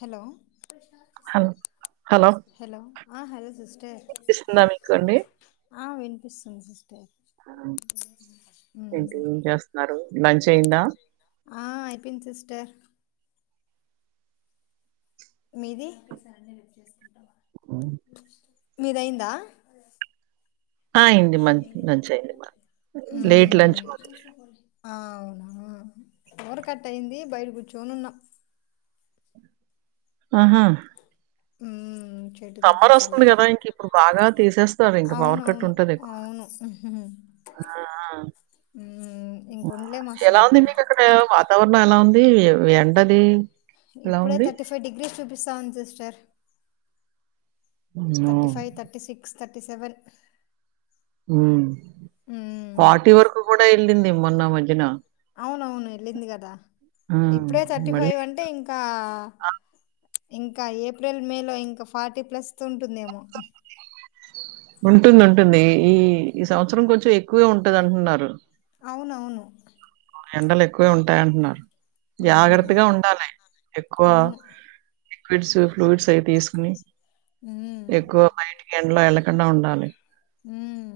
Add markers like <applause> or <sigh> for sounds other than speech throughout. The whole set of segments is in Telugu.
హలో హలో హలో ఆ హలో సిస్ర్ స్తుందా మీకుండి ది సిస్టర్ ఆ ఎంటి ఏం చేస్తున్నారు లంచ్ అయిందా ఆ అయిపోంది సిస్టర్ మీది మ్ మీదయిందా ఆ అయింది మంచి లంచ్ అయింది లేట్ మ్ లంచ్ మాది ఆ ఆ అవునా పవర్ కట్ అయింది బయట కూర్చోని ఉన్నా ఆహా హుమ్ సమ్మర్ వస్తుంది కదా ఇంక ఇప్పుడు బాగా తీసేస్తారీ ఇంకా పవర్ కట్ అవునవును ఉంటది ఎక్కువ అవును ఆ మ్మ్ ఇంకొండలేం ఆ ఎలా అసలు ఉంది మీకు అక్కడ వాతావరణం ఎలా ఉం ది ఎండది ఎలా ఇప్పుడే ఉంది తర్టీ ఫై డిగ్రీ చూ స్తా ఉంది sister thirty five thirty six thirty seven హు హు మొన్న మధ్యన అవునవును వెళ్ళింది కదా ఆ, ఇప్పుడే థర్టీ మళ్ళీ ఫైవ్ అంటే ఇంకా ఇంకా ఏప్రిల్ మే లో ఇంకా ఫార్టీ ప్లస్ ఉంటుందేమో ఉంటుంది ఉంటుంది ఈ ఈ సంవత్సరం కొంచెం ఎక్కువే ఉంటది అంటున్నారు అవునవును ఎండలు ఎక్కువే ఉంటాయంటున్నారు ఉమ్ జాగ్రత్తగా ఉండాలి ఎక్కువ అవును లిక్విడ్స్ ఫ్రూట్స్ అయి తీస్ కొని ఉమ్ ఎక్కువ బయటి కేండ్లో ఏళ్ల కన్ కుండా ఉండాలి హు మ్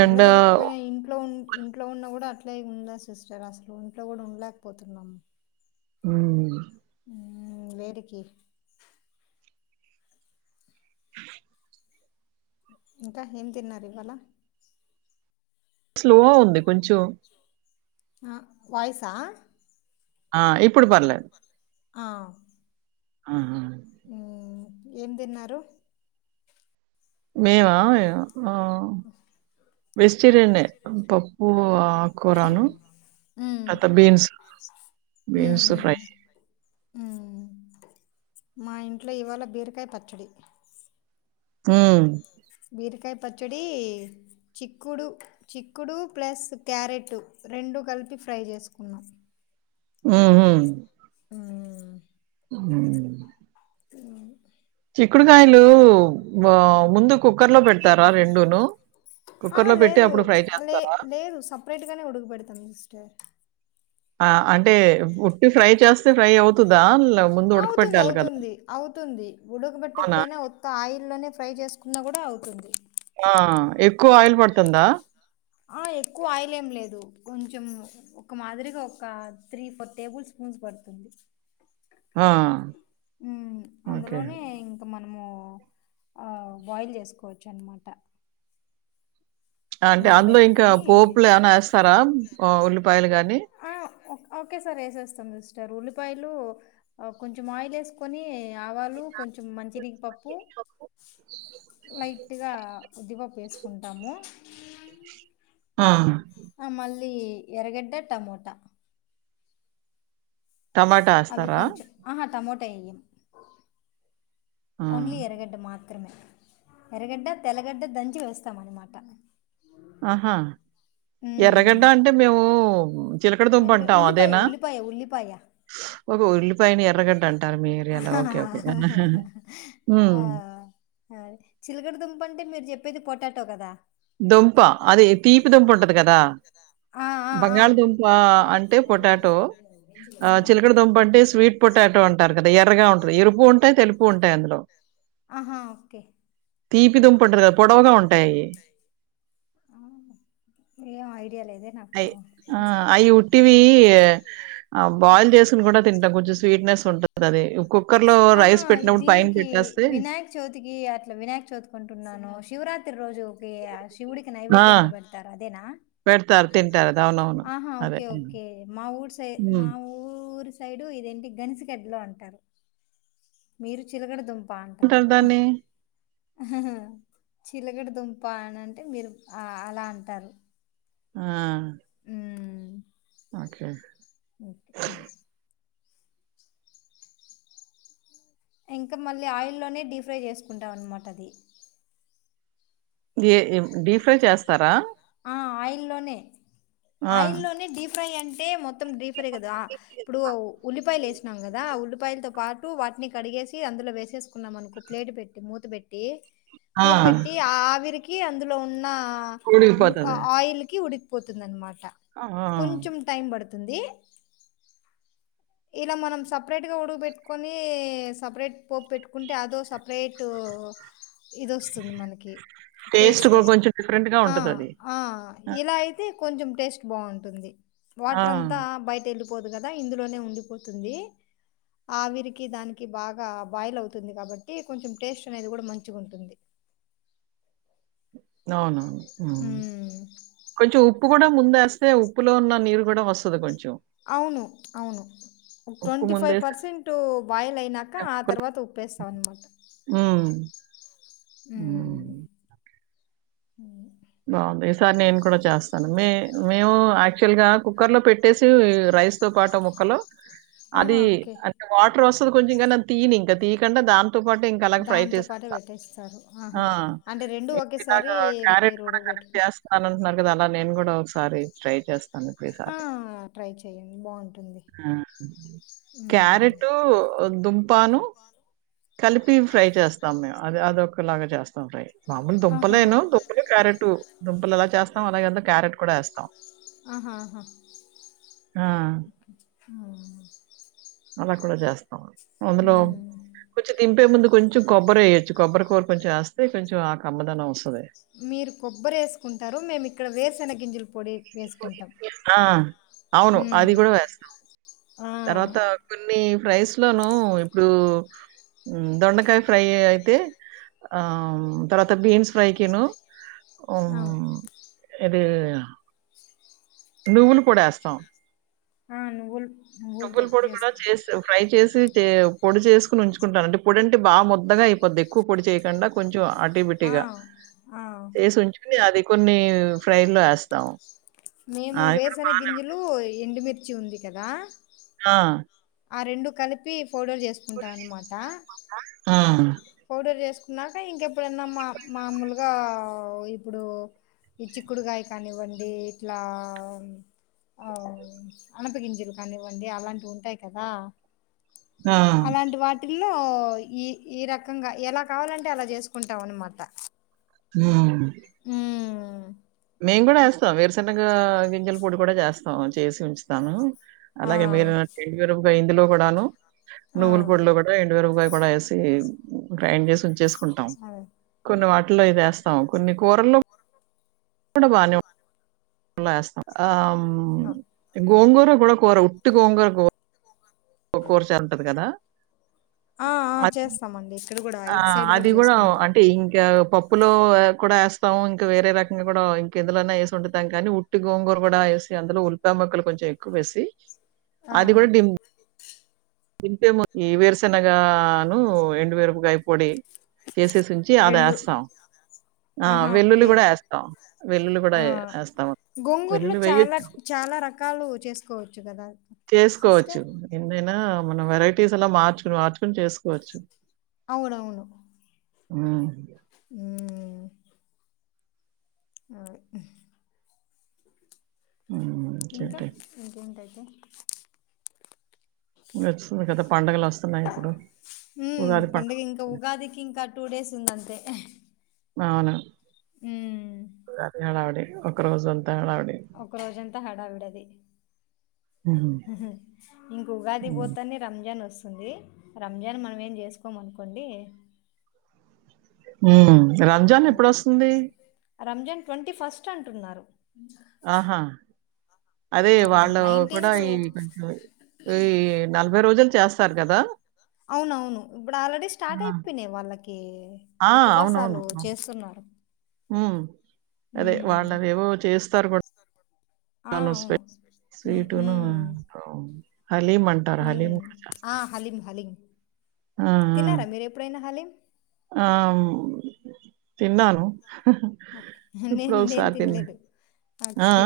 ఎండలో ఎండ దిరక్కపోయినా ఇంట్లో ఉన్ ఇంట్లో ఉన్న కూడా అట్ ఇట్లా ఉండా సిస్టర్ అసలు ఇంట్లో కూడా ఉండలేకపోతున్నాము హు మ్ హు వేడికి ఇంక ఏం తిన్నారు ఇవాళ స్లో ఉంది కొంచెం ఆ వాయిస్స ఆ ఇప్పుడు పర్లేదు ఆ ఆహా ఉహ్ ఏం తిన్నారు మీవా ఆ ఆ వెజిటేరియన్నే పప్పు ఆకుకరాను ఉమ్ తర్వాత బీన్సు ఉమ్ బీన్స్ ఉమ్ ఫ్రై ఉమ్ మా ఇంట్లో ఇవాళ బీరకాయ పచ్చడి ఉమ్ బీరకాయ పచ్చడి చిక్కుడు చిక్కుడు ప్లస్ క్యారెట్టు రెండు కలిపి ఫ్రై చేసుకున్నాం. ఉమ్ ఉమ్ హమ్ అ చిక్కుడుకాయలు వావ్ ముందు కుక్కర్ లో పెడతారా రెండూను కుక్కర్ ఆహా లో పెట్టి లేదు అప్పుడు ఫ్రై లే చేస్తారా? లేదు సపరేట్గానే ఉడకబెడతాం సిస్టర్ ఆ అంట ల ముందు అవుతుంది ఉడకపెట్టాలి కదా! అవుతుంది అవుతుంది అవునా? ఉడకబెట్టకపోయినా ఉత్త ఆయిల్ల్లోనే ఫ్రై చేసుకున్నా కూడా అవుతుంది ఆ! ఎక్కువ ఆయిల్ పడుతుందా? ఆ ఎక్కువ ఆయిల్ ఏం లేదు కొంచెం ఒక మాదిరిగా ఒక త్రీ ఫోర్ టేబుల్ స్పూన్స్ పడుతుంది. హా ఉమ్ అందులోనే ఇంక మనం మే ఆ బాయిల్ చేసుకోవచ్చు అనమాట అంటే మూత అందులో ఇంకా పెట్టుకొని పోపులు ఏమైనా ఏస్తారా? ఆహ్, ఉల్లిపాయలు గాని? ఆ ఓకె సారి వేసేస్తాం సిస్టర్ రూపాయలు కొంచెం ఆయిల్ ఏసుకొని ఆవాలు కొంచెం మంచినిగ్ పప్పు లైక్ గట్టిగా ఉది పప్పు వేసుకుంటాము హా ఆ మళ్ళీ ఎరగడ్డ, టమోటా టమాటా అవి ఏస్తారా? కొంచెం ఆహా టమోట తయ్ ఆ! ఓన్లీ ఎర్రగడ్డ మాత్రం ఎరగడ్డ తెల్లగడ్డ దంచి వేస్తాం అనమాట ఆహా హ్మ్ ఎర్రగడ్డా అంటే మేము చిలకడ దుంప ఎరగ అంటాం ఉల్లిపాయ అదేనా? ఉల్లిపాయ ఉల్లిపాయ ఓకే. ఉల్లిపాయని ఎర్రగడ్డ అంటారు మీ ఏరియాలో. ఓకే. ఓకే. ఆ హ్మ్. చిలకడ దుంప అంటే మీరు చెప్పేది పొటాటో టవ్ కదా దుంప అదే తీపి దుంప ఉంటది కదా ఆ ఆ ఆ ఆ! బంగాళదుంప అంటే పొటాటో ఆ చిలకడ దంప అంటే స్వీట్ పొటాటో అంటారు కదా ఎర్రగా ఉంటుంది ఎరుపు ఉంటాయి తెలుపు ఉంటాయి అందులో ఆహా! ఓకే. తీపి దుంప ఉంటది కదా పొడవుగా ఉంటాయి ఏం ఐడియా లేదు అయి ఆ! అయి ఉట్టివి ఆహ్, బాయిల్ చేసుకొని కూడా తింటాం. కొంచెం స్వీట్‌నెస్ ఉంటదది. కుక్కర్‌లో హా హా రైస్ పెట్టినప్పుడు పైన దీనికి పెట్టేస్తే వినాయక చవితికి అట్లా వినాయక్ చవితికుంటున్నాను శివరాత్రి రోజు ఒకే యాక్షన్ శివునికి ఆ! నైవేద్యం గా పెడతారు అదేనా పెడతారు. తింటారు అది. అవునవును. హహ అదే. ఓకే హ్మ్. ఒకే మా ఉరి సై హ్మ్. మా ఉరి సైడ్ సైడు ఇదేంటి గన్సిగడ్డ లు అంటారు మీరు చిలగడదుం బా ఏమంటారు అంటున్నారు దాన్ని? చిలగడదుంప అనంటే మీరు ఆ అలా అంటారు ఆ మ్మ్ ఓకే ఓకే ఇంక మళ్ళీ ఆయిల్లోనే డీ ఫ్రై చేసుకుంటా వన్మాటది ఏ ఏం డీప్ ఫ్రై చేస్తారా ఆ ఆయిల్లోనే ఆ! ఆయిల్ లోనే డీఫ్ త్రయంటే మొత్ మొత్తం డీప్ ఫ్రై గదా ఇప్పుడు ఉల్లిపాయలు ఏస్నాం గదా ఆ ఉల్లిపాయ్లతో పాటు టు వాటిని కడిగేసి అందులో వేసేసుకున్నాం అనుకో ప్లేట్ పెట్టి మూత పెట్టి ఆ! మూత బెట్టి ఆ ఆవిరికి కి అందులో ఉన్న ఆ ఆ ఉడికిపోతది. ఆయిల్కి ఉడికిపోతుందన్మాట్ ఆ! కొంచుం టైమ్ బడద్ తుంది ఇలా మనం సపరేట్ గా ఉడగు బెట్టుకోని, సెపరేట్ పోప్ పెట్టుకుంటే అదో సపరేట్ ఇదొస్తుంది మనకి టేస్ట్ కూడా కొంచెం డిఫరెంట్‌గా ఆ ఉంటదది. ఆ ఆ! ఇలా అయితే కొంచెం టేస్ట్ బాగుంటుంది ఆ! వాట్రంతా బయటెలు పోదు గదా ఇందులోనే ఉండిపోతుంది, ఆవిరికి దానికి బాగా బాయిల్ అవుతుంది కాబట్టి కొంచెం టేస్ట్ అనేది కూడా మంచిగుంటుంది. అవును మ్మ్ కూడా ముందేస్తే ఉప్పులో ఉన్న నీరు గూడా వస్తుంది కొం అవును అవును ఉప్పు ట్వంటీ ఫైవ్ ముందేసేస్తే పర్సెంటు బాయిల్ అయినాక ఆ ముక్కలు తర్వాత ఉప్పేస్తాం అన్నమాట. హ్మ్. హ్మ్. ఉ బాగుంది ఈసారి నేను కూడా చేస్తాను మే మేము యాక్చువల్ గా కుక్కర్ లో పెట్ రైస్ తో పాటు ముక్కలు ఆహా అది ఓకే అది వాటర్ వస్తది కొంచెం గానీ అది తీయనింక తీ డండదాన్ దాంతో పాటే పెట్టేస్తారు ఆ! ఆహా అంటే రెండు ఒకేసారి మీరు కనెక్ట్ ఉడకబెట్టుకు చేస్తాన అంటున్నారు అలా నేను కూడా ఒకసారి ట్రై చేస్ అందుకే ఈ ఆ సారి ట్రై చేయండి బాగుంటుంది ఆ ఉమ్ క్యారెట్ దుంపను కలిపి ఫ్రై చేస్తాం మేము అది అదొక్కలాగా చేస్ స్తం ఫ్రై మామూలు ఆహా దుంపులేను దంపులు క్యారెట్ దుంపలు ఎలా చేస్తాం అలాగేంతా క్యారెట్ కూడా ఎస్తాం ఆహా ఆహా ఆ! అలా కూడా చేస్తాం అందులో ఉమ్ కొంచెం దింపే ముందు కొంచెం కొబ్బరి వేయొచ్చు కొబ్బరి కూర కొంచెం వస్తే కొంచం ఆ కమ్మదనం వస్తుంది మీరు కొబ్బరి వేసుకుంటారు మేము ఇక్కడ వేసన గింజల పొడి వేసుకుంటాం ఆ అవును అది ఉమ్ కూడా వేస్తాం ఆ తర్వాత కొన్ని ఫ్రైస్లోను ఇప్పుడు దొండకాయ ఫ్రై అయితే తర్వాత బీన్స్ ఫ్రైకిను ఆఓ అవును అది నువ్వులు పోడి ఎస్తాం ఆ నువుల్ పప్పుల పొడి కూడా చేస్త ఫ్రై చేస్ సీ పొడి చేసుకుని ఉంచుకుంటాను అంటే పొడింటే బాగా ముొద్దగా అయిపోతుద్ది ఎక్కువ పొడి చేయకుండా కొంచె ఆటీ ఆ బిటిగా ఆ ఎసీ ఉంచకోని ఆది కొన్ని ఫ్రై లో ఎస్తాం మేము వేరుసన గింజలు ఎండు మిర్ ర్చి ఉంది కదా ఆ ఆ రెండు కలిపి పౌడర్ చేసుకుంటాం అన్నమాట ఆ! పౌడర్ చేసుకున్నాక ఇంకెప్పుడైనా మా మామూలుగా ఇప్పుడు ఈ చిక్కుడుకాయ కానివ్వండి ఇట్లా అనపగింజలు కానివ్వండి అలాంటివి ఉంటాయి కదా ఆ! అలాంటి వాటిలో ట్లా ఈ ఇరా ఇంగా ఎలా కావాలంటే అలా చేసుకుంటాం అనమాట మ్ మ్ మేం కూడా ఎస్తాం వేరుసెన గి గింజల పొడి కూడా చేస్తాం చేసి ఉంచుతాను ఆ అలాగే మీరు <unintelligible> వే ఇందులో కూడాను ఆ నువ్వుల్ పొడిలో పెట్టే ఎండ్ మిరపకాయ్ కూడా ఏసీ గ్రైండ్ చేసి ఉంచెస్క్ కుంటాం అదే కొన్ని వాటిలో ఇది యా స్త్ ఆ కొన్ని కూరల్లో కూడా బానే ల్లో యాస్తాం అ ఆ గోంగూర కూడా కూర ఉట్టీ గోంగూర కూర కూర చాల్ ఉంటది కదా ఆ ఆ అది చేస్తామండి ఇక్కడ కూడా ఇటు సైడ్ అది కూడా చేసుకుంటాం అంటే ఇంకా పప్పులో కూడా యాస్తాము ఇంకా వేరే రకంగా కూడా ఇంక ఎందులోన్నా ఏసి ఒండుతాం కానీ ఉట్టి గోంగూర కూడా ఏసి అందులో ఉల్పాయ ముక్కలు కొంచెం ఎక్కువేసి ఆ అది కూడా డిమ్ ఇంతేమో ఈ వేరుశెనగా అను ఎండు మిరపకాయ పొడి చేసేసుంచి అది రెండు యాస్తాం ఆ ఆహా వెల్లుల్లి ఓకే కూడ యాస్తాం వెల్లులి కూడా ఆ యాస్తాం గోంగూరులో వెల్లులి చాలా వేయ్యెచ్చు చాలా రకాలు చేసుకోవచ్చు కదా చేసుకోవచ్చు సిస్టర్ ఎన్ని అయిన ఆ మనం వెరైటీస్ ఎలా మార్చుకుని మార్చుకుని చేసుకోవచ్చు అవును అవును మ్ మ్ ఆ హ్మ్. ఇంకా ఇంకేంటి? ఇంకుంటయ్ దే వచ్చింది కదా పండగలు వస్తున్నాయి ఇప్పుడు మ్మ్ ఉగాది పండగ పండుగ తే ఏ భవును ళ నడవడి <inaudible> ఒక రోజున్ ఒక రోజంతా హడావిడ అది హ్మ్. ఉహుమ్ ఇంకో ఉగాది హ్మ్. పోతంది రంజాన్ వస్తు వుంది రంజాన్ మనం ఏం చేసుకోమ్ అనుకోండి హమ్ రంజాన్ ఎప్పుడొస్తుంది రంజాన్ ట్వంటీ ఫస్ట్ అంటున్నారు ఆహా అదే ఆ వాళ్ళు కూడా నైన్టీన్త్ ఈ కంట్లో ఈ నలభై రోజుల్ చేస్తారు కదా అవును అవును ఇప్పుడు ఆల్రెడీ స్టార్ట్ ఆ! అయిపోయినాయి వాళ్ళకి కే ఆ! ఉపవాసాలు చేస్తున్నారు హమ్ అదే ఉమ్ వాళ్ళదేవో చేస్తారు కూడా స్ ఆ <unintelligible> అవును ఉమ్ స్వీటు ను ఉమ్ <unintelligible> హలీం అంటారు హలీం ఉమ్ కూడా ఆ చేస్తారు హలీం హలీం ఆ, ఆ. తిన్నారా మీరు ఎప్పుడైనా హాలీం ఆ తిన్నాను ఓకే ఎప్పుడో ఒకసారి తిన్నా ఆ, ఓకె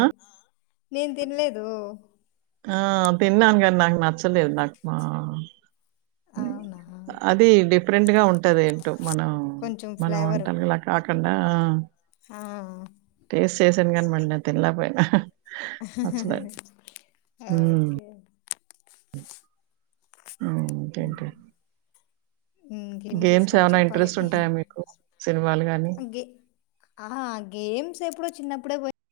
నేను తినలేదు ఆ తిన్నా కానీ నచ్చలేదు నాక్ అవునా ఫరెంట్ గా ఉంట్ టది ఏంటో మనం కొంచెం మనం ఫ్లేవరు వంటంలా కాకుండా ఆ ఆ చేశాను కానీ మల్లి నేను తినలేక పోయినా హా హా ఉమ్, ఓకే హ్మ్ ఇంకేంటి మ్మ్ ఇంగేం గేమ్స్ సిస్టర్ ఏమైనా చెప్పాలి ఇంట్రెస్ట్ ఉంటాయా మీకు సినిమాలు కానీ గ ఆ గేమ్స్ ఎప్పుడు చిన్నప్పుడే పోయింది